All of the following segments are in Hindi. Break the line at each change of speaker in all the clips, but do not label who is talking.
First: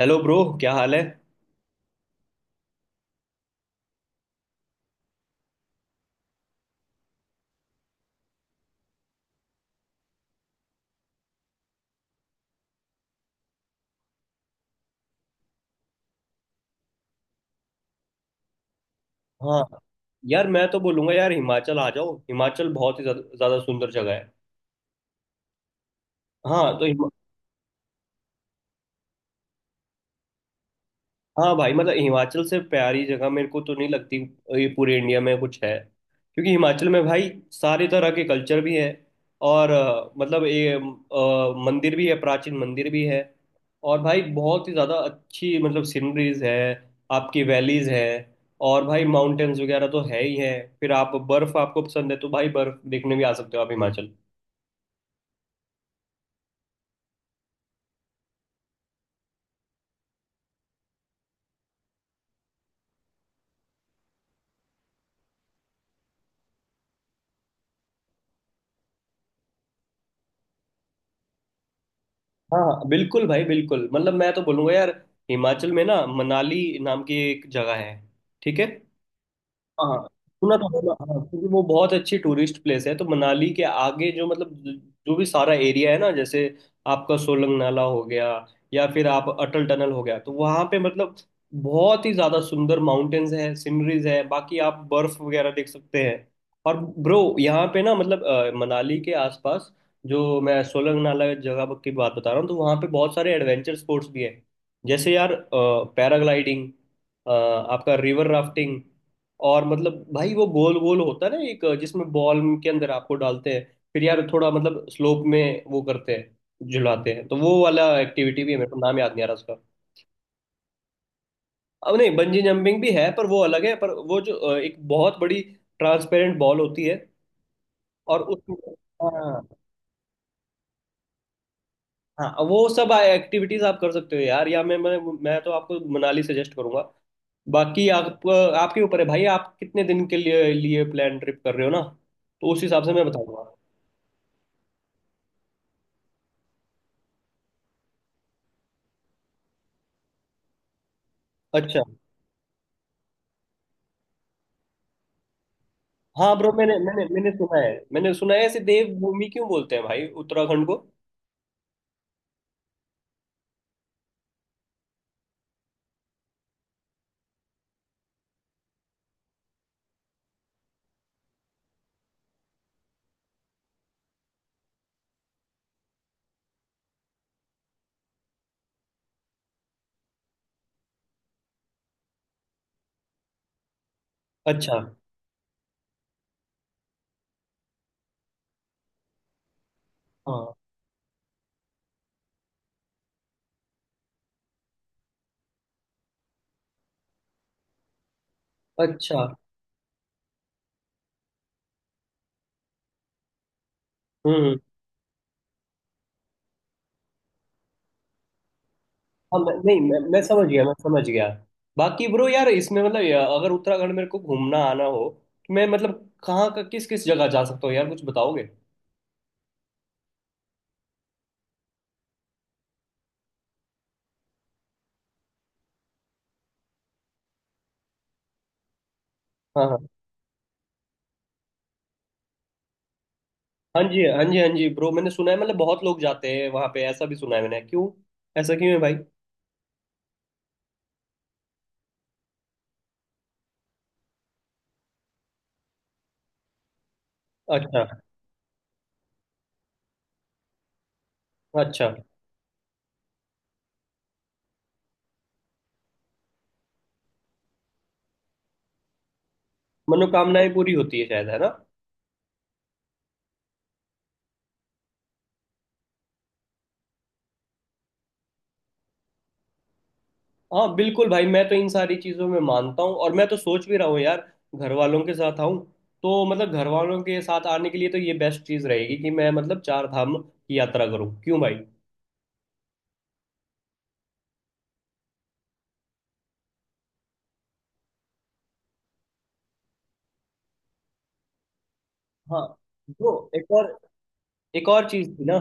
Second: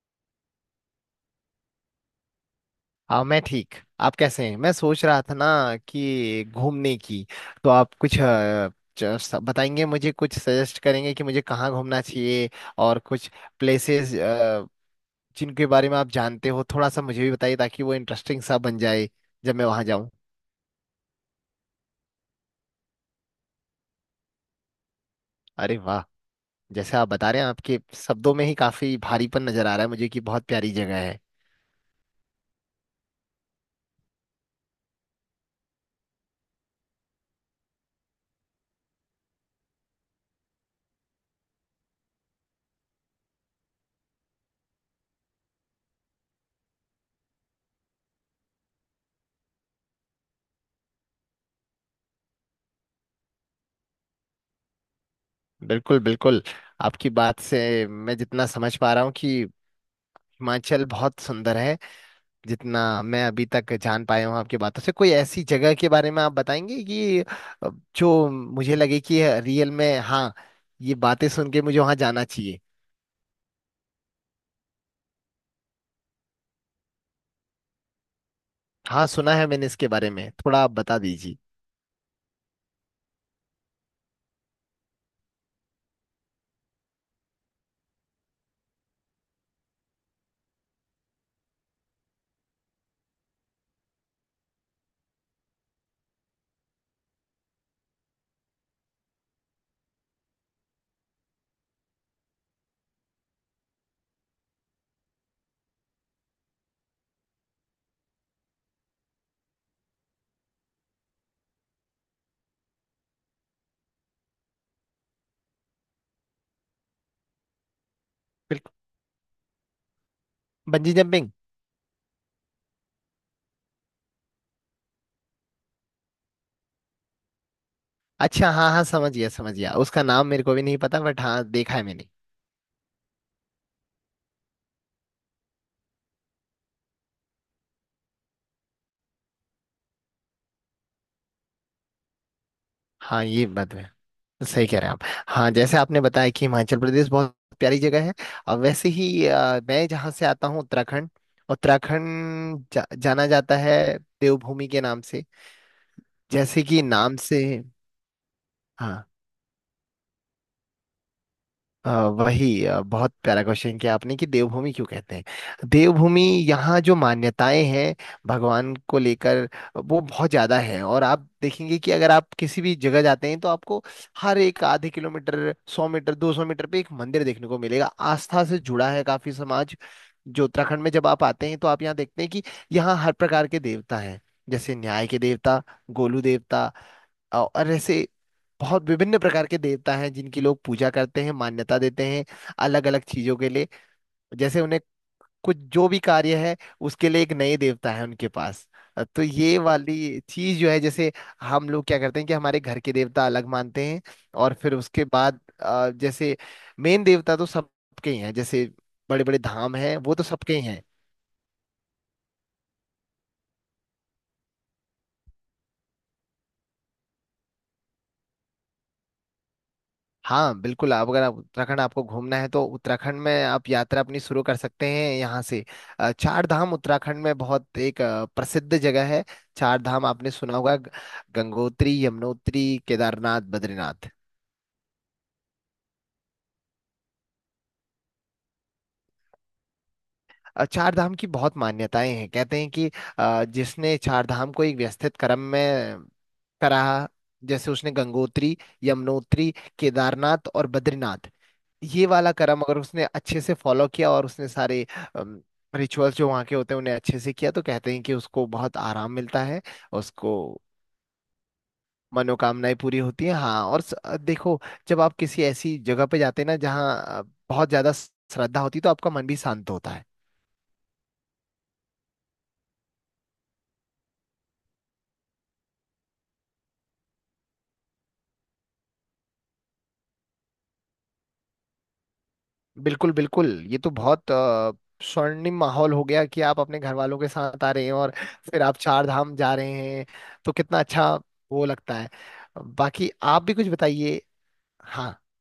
Hello bro. क्या हाल है?
हाँ मैं ठीक। आप कैसे हैं? मैं सोच रहा था ना कि घूमने की, तो आप कुछ बताएंगे, मुझे कुछ सजेस्ट करेंगे कि मुझे कहाँ घूमना चाहिए और कुछ प्लेसेस जिनके बारे में आप जानते हो थोड़ा सा मुझे भी बताइए ताकि वो इंटरेस्टिंग सा बन जाए जब
हाँ,
मैं वहाँ जाऊँ।
यार मैं तो बोलूंगा यार, हिमाचल आ जाओ। हिमाचल बहुत ही ज्यादा ज्यादा सुंदर जगह है।
अरे वाह!
हाँ, तो
जैसे आप बता रहे हैं, आपके शब्दों में ही काफी भारीपन नजर आ रहा है मुझे कि बहुत प्यारी जगह है।
हाँ भाई, मतलब हिमाचल से प्यारी जगह मेरे को तो नहीं लगती। ये पूरे इंडिया में कुछ है। क्योंकि हिमाचल में भाई सारे तरह के कल्चर भी है। और मतलब ये मंदिर भी है, प्राचीन मंदिर भी है। और भाई बहुत ही ज़्यादा अच्छी मतलब सीनरीज है। आपकी वैलीज है। और भाई माउंटेन्स वगैरह तो है ही है। फिर आप बर्फ़, आपको पसंद है तो भाई, बर्फ़ देखने भी आ सकते हो आप हिमाचल।
बिल्कुल, बिल्कुल। आपकी बात से मैं जितना समझ पा रहा हूँ कि हिमाचल बहुत सुंदर है। जितना मैं अभी तक जान पाया हूँ आपकी बातों से, कोई ऐसी जगह के बारे में आप बताएंगे कि अ, जो मुझे लगे कि रियल में हाँ, ये बातें सुन के मुझे वहां जाना
हाँ
चाहिए।
हाँ बिल्कुल भाई, बिल्कुल मतलब मैं तो बोलूँगा यार, हिमाचल में ना मनाली नाम की एक जगह है। ठीक है?
हाँ, सुना है मैंने इसके
हाँ,
बारे में,
सुना
थोड़ा
था
आप
सुना,
बता
हाँ,
दीजिए।
क्योंकि वो बहुत अच्छी टूरिस्ट प्लेस है। तो मनाली के आगे जो मतलब जो भी सारा एरिया है ना, जैसे आपका सोलंग नाला हो गया या फिर आप अटल टनल हो गया, तो वहाँ पे मतलब बहुत ही ज़्यादा सुंदर माउंटेन्स है, सीनरीज है। बाकी आप बर्फ वगैरह देख सकते हैं। और ब्रो यहाँ पे ना मतलब मनाली के आसपास जो मैं सोलंग नाला जगह की बात बता रहा हूँ, तो वहाँ पे बहुत सारे एडवेंचर स्पोर्ट्स भी है। जैसे यार पैराग्लाइडिंग, आपका रिवर राफ्टिंग, और मतलब भाई वो गोल गोल होता है ना, एक जिसमें बॉल के अंदर आपको डालते हैं। फिर यार थोड़ा मतलब स्लोप में वो करते हैं, झुलाते हैं। तो वो वाला एक्टिविटी भी है, मेरे
बिल्कुल।
को नाम याद नहीं आ रहा उसका।
Bungee jumping.
अब नहीं, बंजी जंपिंग भी है पर वो अलग है। पर वो जो एक बहुत बड़ी ट्रांसपेरेंट बॉल होती है, और उस।
अच्छा हाँ हाँ, समझ गया
हाँ
समझ गया उसका नाम मेरे को भी नहीं पता, बट हाँ, देखा है मैंने।
हाँ, वो सब एक्टिविटीज आप कर सकते हो यार। या मैं तो आपको मनाली सजेस्ट करूंगा। बाकी आप, आपके ऊपर है भाई, आप कितने दिन के लिए लिए प्लान ट्रिप कर रहे हो ना, तो उस हिसाब से मैं
हाँ ये
बताऊंगा।
बात है, सही कह रहे हैं आप। हाँ, जैसे आपने बताया कि हिमाचल प्रदेश बहुत प्यारी जगह है। और वैसे ही मैं जहाँ से आता हूँ, उत्तराखंड।
अच्छा।
उत्तराखंड जाना जाता है देवभूमि के नाम से।
हाँ ब्रो,
जैसे
मैंने
कि
मैंने
नाम
मैंने
से।
सुना है मैंने सुना है, ऐसे
हाँ।
देवभूमि क्यों बोलते हैं भाई उत्तराखंड को?
अ, बहुत प्यारा क्वेश्चन किया आपने कि देवभूमि क्यों कहते हैं देवभूमि। यहाँ जो मान्यताएं हैं भगवान को लेकर, वो बहुत ज्यादा है। और आप देखेंगे कि अगर आप किसी भी जगह जाते हैं तो आपको हर एक आधे किलोमीटर, 100 मीटर, 200 मीटर पे एक मंदिर देखने को मिलेगा। आस्था से जुड़ा है काफी समाज जो उत्तराखंड में। जब आप आते हैं तो आप यहाँ देखते हैं कि यहाँ हर प्रकार के देवता हैं। जैसे
अच्छा।
न्याय के देवता, गोलू देवता और ऐसे बहुत विभिन्न प्रकार के देवता हैं जिनकी
हाँ।
लोग पूजा करते हैं, मान्यता देते हैं अलग अलग चीजों के लिए। जैसे उन्हें कुछ जो भी कार्य है उसके लिए एक नए देवता है उनके पास। तो
अच्छा।
ये वाली चीज जो है, जैसे हम लोग क्या करते हैं कि हमारे घर के देवता अलग मानते हैं।
हम्म,
और फिर उसके बाद जैसे मेन देवता तो सबके ही हैं। जैसे बड़े बड़े
हाँ, मैं,
धाम
नहीं
हैं,
मैं,
वो
मैं
तो
समझ
सबके ही
गया, मैं
हैं।
समझ गया। बाकी ब्रो यार इसमें मतलब अगर उत्तराखंड मेरे को घूमना आना हो, तो मैं मतलब कहाँ का किस किस जगह जा सकता हूँ यार? कुछ बताओगे?
हाँ बिल्कुल। आप अगर आप उत्तराखंड आपको घूमना है तो उत्तराखंड में आप यात्रा अपनी शुरू कर सकते हैं यहाँ से। चार धाम उत्तराखंड में बहुत एक प्रसिद्ध जगह है।
हाँ
चार
हाँ।
धाम आपने सुना होगा। गंगोत्री, यमुनोत्री, केदारनाथ,
हाँ जी,
बद्रीनाथ।
हाँ जी, हाँ जी ब्रो, मैंने सुना है मतलब बहुत लोग जाते हैं वहाँ पे, ऐसा भी सुना है मैंने। क्यों ऐसा क्यों है भाई?
चार धाम की बहुत मान्यताएं हैं। कहते हैं कि जिसने चार धाम को एक व्यवस्थित क्रम में करा, जैसे
अच्छा।
उसने गंगोत्री, यमुनोत्री, केदारनाथ और बद्रीनाथ,
अच्छा।
ये वाला कर्म अगर उसने अच्छे से फॉलो किया और उसने सारे रिचुअल्स जो वहाँ के होते हैं उन्हें अच्छे से किया, तो कहते हैं कि उसको बहुत आराम मिलता है। उसको
मनोकामनाएं पूरी होती है शायद, है ना?
मनोकामनाएं पूरी होती हैं। हाँ और देखो, जब आप किसी ऐसी जगह पे जाते हैं ना जहाँ बहुत ज्यादा श्रद्धा होती है, तो आपका मन भी शांत होता है।
हाँ बिल्कुल भाई, मैं तो इन सारी चीज़ों में मानता हूँ, और मैं तो सोच भी रहा हूँ यार घर वालों के साथ आऊँ, तो मतलब घर वालों के साथ आने के लिए तो ये बेस्ट चीज़ रहेगी कि मैं मतलब चार धाम की यात्रा करूँ, क्यों भाई?
बिल्कुल, बिल्कुल। ये तो बहुत स्वर्णिम माहौल हो गया कि आप अपने घर वालों के साथ आ रहे हैं और फिर आप चार धाम जा रहे हैं। तो कितना अच्छा वो लगता है।
हाँ।
बाकी
जो
आप
एक
भी कुछ
और
बताइए।
एक और चीज़
हाँ।
थी ना।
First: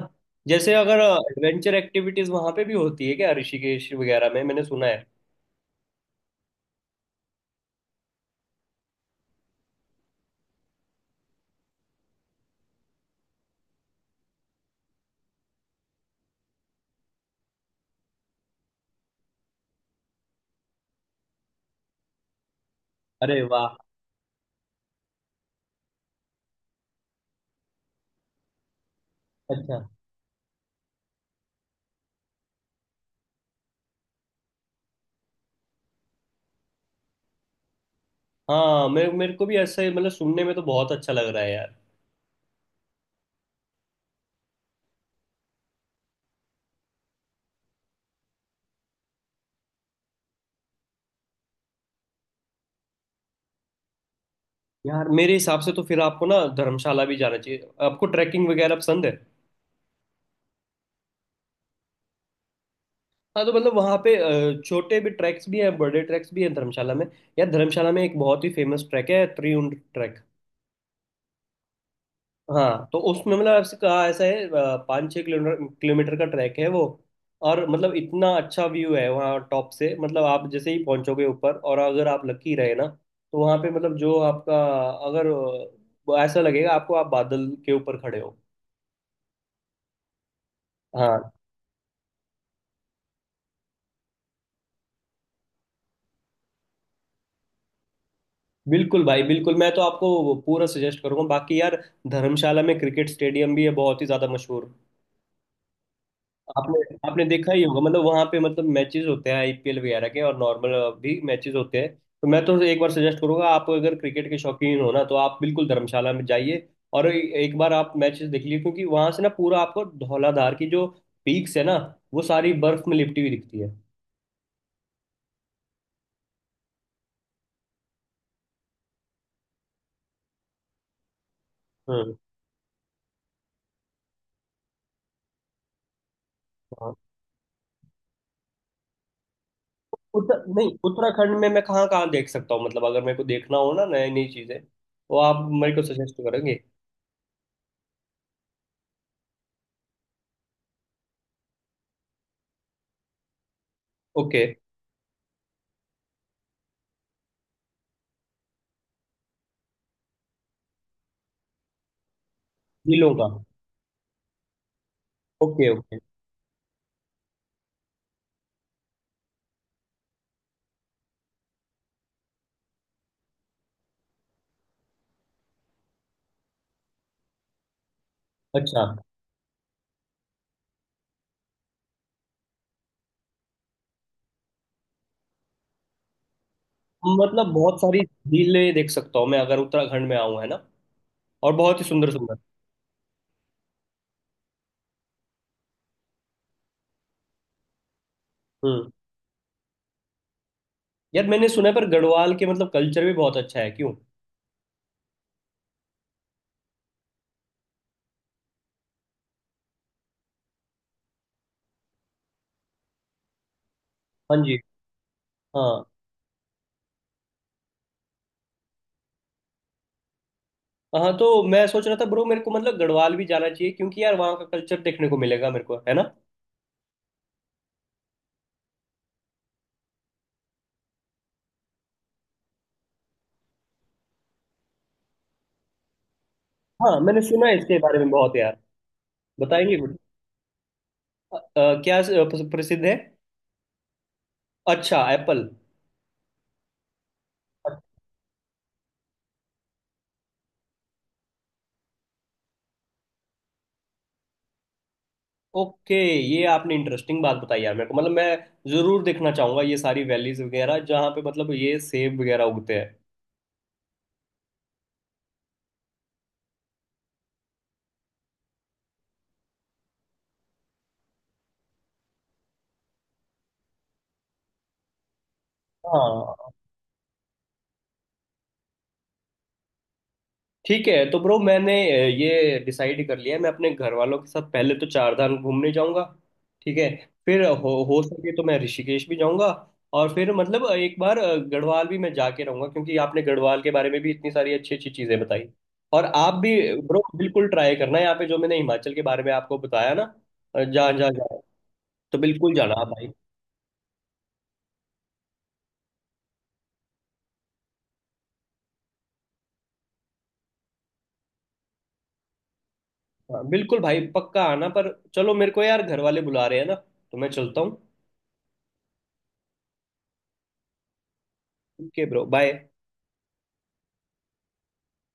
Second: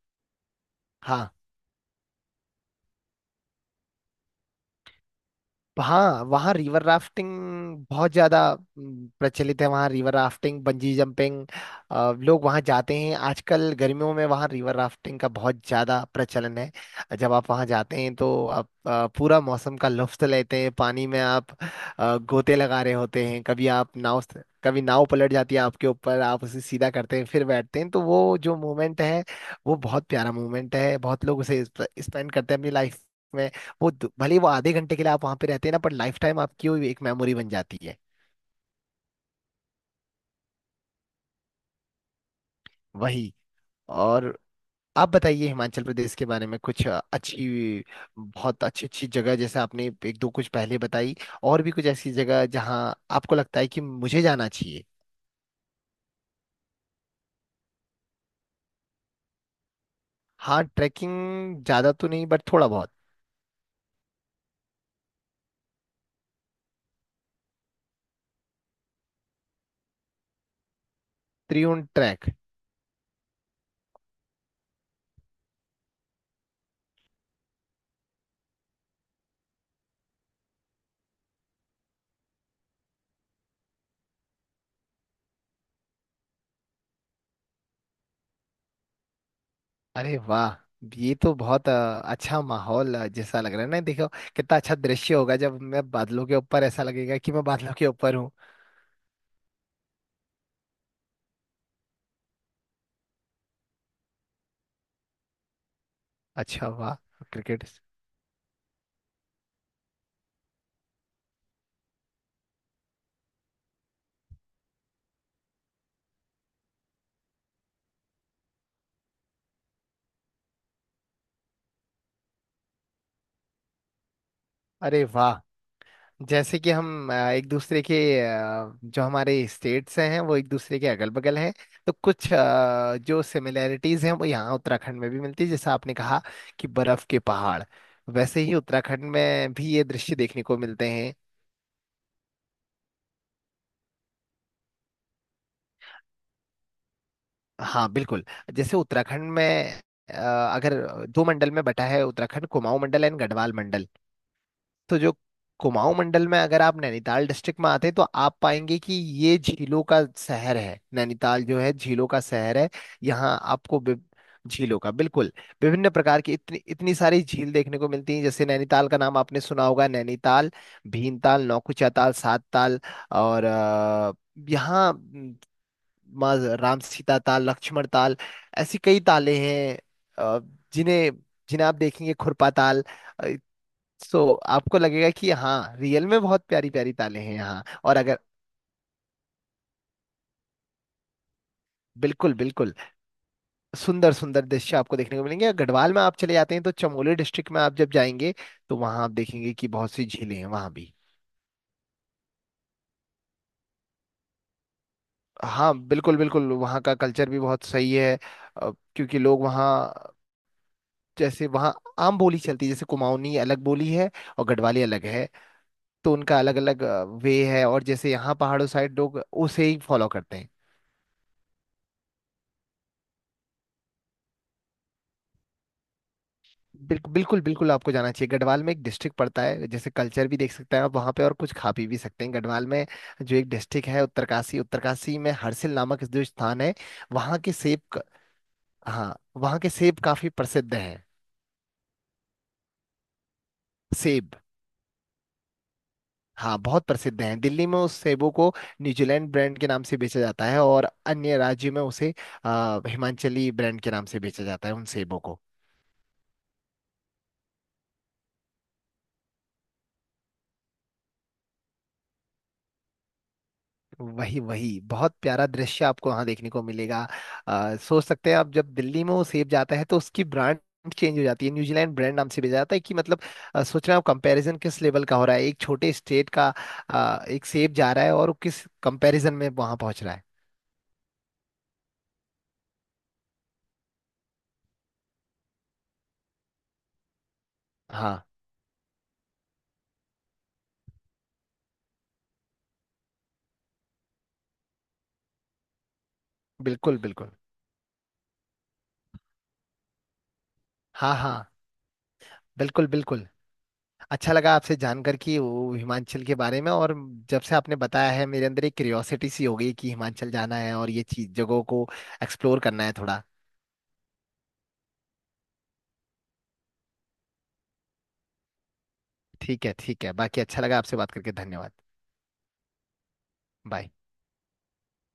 जैसे अगर
हाँ।
एडवेंचर एक्टिविटीज़ वहाँ पे भी होती है क्या, ऋषिकेश वगैरह में? मैंने सुना है।
हाँ, वहाँ रिवर राफ्टिंग बहुत ज्यादा प्रचलित है। वहाँ रिवर राफ्टिंग, बंजी जंपिंग, लोग वहाँ जाते हैं। आजकल गर्मियों में वहाँ रिवर राफ्टिंग का बहुत ज्यादा प्रचलन है। जब आप वहाँ जाते हैं तो आप पूरा मौसम का लुत्फ लेते हैं। पानी में आप गोते लगा रहे होते
अरे
हैं, कभी
वाह।
आप कभी नाव पलट जाती है आपके ऊपर, आप उसे सीधा करते हैं फिर बैठते हैं, तो वो जो मोमेंट है, वो
अच्छा।
बहुत प्यारा मोमेंट है। बहुत लोग उसे स्पेंड करते हैं अपनी लाइफ। भले ही वो आधे घंटे के लिए आप वहां पे रहते हैं ना, पर लाइफ टाइम आपकी वो एक मेमोरी बन जाती है।
हाँ, मेरे मेरे को भी ऐसे मतलब सुनने में तो बहुत अच्छा लग रहा है यार।
वही। और आप बताइए हिमाचल प्रदेश के बारे में कुछ अच्छी, बहुत अच्छी अच्छी जगह। जैसे आपने एक दो कुछ पहले बताई, और भी कुछ ऐसी जगह जहां आपको लगता है कि मुझे जाना चाहिए।
यार मेरे हिसाब से तो फिर आपको ना धर्मशाला भी जाना चाहिए। आपको ट्रैकिंग वगैरह पसंद है?
हाँ ट्रैकिंग ज्यादा तो नहीं, बट थोड़ा बहुत।
हाँ तो मतलब वहाँ पे छोटे भी ट्रैक्स भी हैं, बड़े ट्रैक्स भी हैं धर्मशाला में। यार धर्मशाला में एक बहुत ही फेमस ट्रैक है, त्रिउंड ट्रैक।
त्रिउंड ट्रैक।
हाँ तो उसमें मतलब ऐसे कहा ऐसा है, पाँच छः किलोमीटर किलोमीटर का ट्रैक है वो। और मतलब इतना अच्छा व्यू है वहाँ टॉप से, मतलब आप जैसे ही पहुँचोगे ऊपर, और अगर आप लकी रहे ना, तो वहाँ पे मतलब जो आपका अगर ऐसा लगेगा आपको आप बादल के ऊपर खड़े हो।
अरे वाह! ये
हाँ
तो बहुत अच्छा माहौल जैसा लग रहा है ना। देखो कितना अच्छा दृश्य होगा जब मैं बादलों के ऊपर, ऐसा लगेगा कि मैं बादलों के ऊपर हूँ।
बिल्कुल भाई, बिल्कुल मैं तो आपको पूरा सजेस्ट करूंगा। बाकी यार, धर्मशाला में क्रिकेट स्टेडियम भी है, बहुत ही ज़्यादा मशहूर।
अच्छा, वाह!
आपने आपने देखा ही
क्रिकेट।
होगा, मतलब वहां पे मतलब मैचेस होते हैं आईपीएल वगैरह के, और नॉर्मल भी मैचेस होते हैं। तो मैं तो एक बार सजेस्ट करूंगा, आप अगर क्रिकेट के शौकीन हो ना तो आप बिल्कुल धर्मशाला में जाइए, और एक बार आप मैचेस देख लीजिए, क्योंकि वहां से ना पूरा आपको धौलाधार की जो पीक्स है ना, वो सारी बर्फ में लिपटी हुई दिखती है।
अरे वाह! जैसे कि हम एक दूसरे के जो हमारे स्टेट्स हैं वो एक दूसरे के अगल बगल हैं, तो
हम्म।
कुछ जो सिमिलैरिटीज हैं वो यहाँ उत्तराखंड में भी मिलती है। जैसा आपने कहा कि
हाँ।
बर्फ के पहाड़, वैसे ही उत्तराखंड में भी ये दृश्य
उत्तर
देखने को
नहीं,
मिलते हैं।
उत्तराखंड में मैं कहाँ कहाँ देख सकता हूँ, मतलब अगर मेरे को देखना हो ना नई नई चीजें, तो आप मेरे को सजेस्ट करेंगे?
हाँ बिल्कुल। जैसे उत्तराखंड में अ, अगर दो मंडल में बटा है उत्तराखंड, कुमाऊं मंडल एंड गढ़वाल मंडल।
ओके।
तो जो कुमाऊं मंडल में अगर आप नैनीताल डिस्ट्रिक्ट में आते हैं तो आप पाएंगे कि ये झीलों का शहर है। नैनीताल जो है, झीलों का शहर है।
जिलों का।
यहाँ आपको विभ- झीलों का बिल्कुल
ओके,
विभिन्न
ओके।
प्रकार की इतनी इतनी सारी झील देखने को मिलती हैं। जैसे नैनीताल का नाम आपने सुना होगा, नैनीताल, भीमताल, नौकुचिया ताल, सात ताल और यहाँ म, माँ राम, सीता ताल, लक्ष्मण ताल, ऐसी
अच्छा,
कई तालें हैं। अ, जिन्हें जिन्हें आप देखेंगे, खुरपा ताल। सो आपको लगेगा कि हाँ रियल में बहुत प्यारी प्यारी ताले हैं
मतलब
यहाँ।
बहुत
और
सारी
अगर
झीलें देख सकता हूँ मैं अगर उत्तराखंड में आऊँ, है ना? और बहुत ही सुंदर
बिल्कुल,
सुंदर।
बिल्कुल सुंदर सुंदर दृश्य आपको देखने को मिलेंगे। गढ़वाल में आप चले जाते हैं तो चमोली डिस्ट्रिक्ट में आप जब जाएंगे तो
हम्म।
वहाँ आप देखेंगे कि बहुत सी झीलें हैं वहाँ भी।
यार मैंने सुना है पर गढ़वाल के मतलब कल्चर भी बहुत अच्छा है, क्यों?
हाँ बिल्कुल, बिल्कुल वहाँ का कल्चर भी बहुत सही है। क्योंकि लोग वहाँ, जैसे वहाँ आम बोली चलती है। जैसे कुमाऊनी अलग बोली है
हाँ
और
जी।
गढ़वाली अलग है।
हाँ।
तो उनका अलग अलग वे है, और जैसे यहाँ पहाड़ों साइड लोग उसे ही फॉलो करते हैं।
हाँ तो मैं सोच रहा था ब्रो, मेरे को मतलब गढ़वाल भी जाना चाहिए, क्योंकि यार वहाँ का कल्चर देखने को मिलेगा मेरे को, है ना?
बिल्कुल, बिल्कुल, बिल्कुल आपको जाना चाहिए। गढ़वाल में एक डिस्ट्रिक्ट पड़ता है, जैसे कल्चर भी देख सकते हैं आप वहाँ पे और कुछ खा पी भी सकते हैं गढ़वाल में। जो एक डिस्ट्रिक्ट है उत्तरकाशी, उत्तरकाशी में हरसिल नामक जो स्थान है,
हाँ, मैंने
वहाँ
सुना
के
है इसके बारे में बहुत यार।
हाँ वहाँ के
बताएंगे कुछ,
सेब काफी प्रसिद्ध हैं।
क्या प्रसिद्ध है?
सेब।
अच्छा, एप्पल।
हाँ बहुत प्रसिद्ध हैं। दिल्ली में उस सेबों को न्यूजीलैंड ब्रांड के नाम से बेचा जाता है, और अन्य राज्यों में उसे हिमाचली ब्रांड के नाम से बेचा जाता है उन सेबों को।
ओके। ये आपने इंटरेस्टिंग बात बताई यार, मेरे को मतलब मैं जरूर देखना चाहूंगा ये सारी वैलीज वगैरह जहाँ पे मतलब ये सेब वगैरह उगते हैं।
वही, वही बहुत प्यारा दृश्य आपको वहां देखने को मिलेगा। सोच सकते हैं आप, जब दिल्ली में वो सेब जाता है तो उसकी ब्रांड चेंज हो जाती है, न्यूजीलैंड ब्रांड नाम से भेजा जाता है। कि मतलब सोच रहे हो कंपैरिजन किस लेवल का हो रहा है। एक छोटे स्टेट
हाँ
का एक सेब जा रहा है और वो किस कंपैरिजन में वहां पहुंच रहा है।
ठीक है, तो ब्रो मैंने ये डिसाइड कर लिया है, मैं अपने घर वालों के साथ पहले तो चार धाम घूमने जाऊंगा। ठीक है। फिर हो
हाँ
सके तो मैं ऋषिकेश भी जाऊंगा। और फिर मतलब एक बार गढ़वाल भी मैं जाके रहूंगा, क्योंकि आपने गढ़वाल के बारे में भी इतनी सारी अच्छी अच्छी चीजें बताई, और आप भी।
बिल्कुल,
ब्रो
बिल्कुल।
बिल्कुल ट्राई करना यहाँ पे जो मैंने हिमाचल के बारे में आपको बताया ना, जा जा
हाँ
जा
हाँ,
तो बिल्कुल जाना आप
बिल्कुल,
भाई।
बिल्कुल। अच्छा लगा आपसे जानकर कि वो हिमाचल के बारे में। और जब से आपने बताया है, मेरे अंदर एक क्यूरियोसिटी सी हो गई कि हिमाचल जाना है और ये चीज जगहों को एक्सप्लोर करना है थोड़ा।
हाँ, बिल्कुल भाई, पक्का आना। पर चलो, मेरे को यार घर वाले बुला रहे हैं ना, तो मैं चलता हूँ।
ठीक है, ठीक है। बाकी अच्छा लगा आपसे बात करके, धन्यवाद।
Okay bro, bye.
बाय।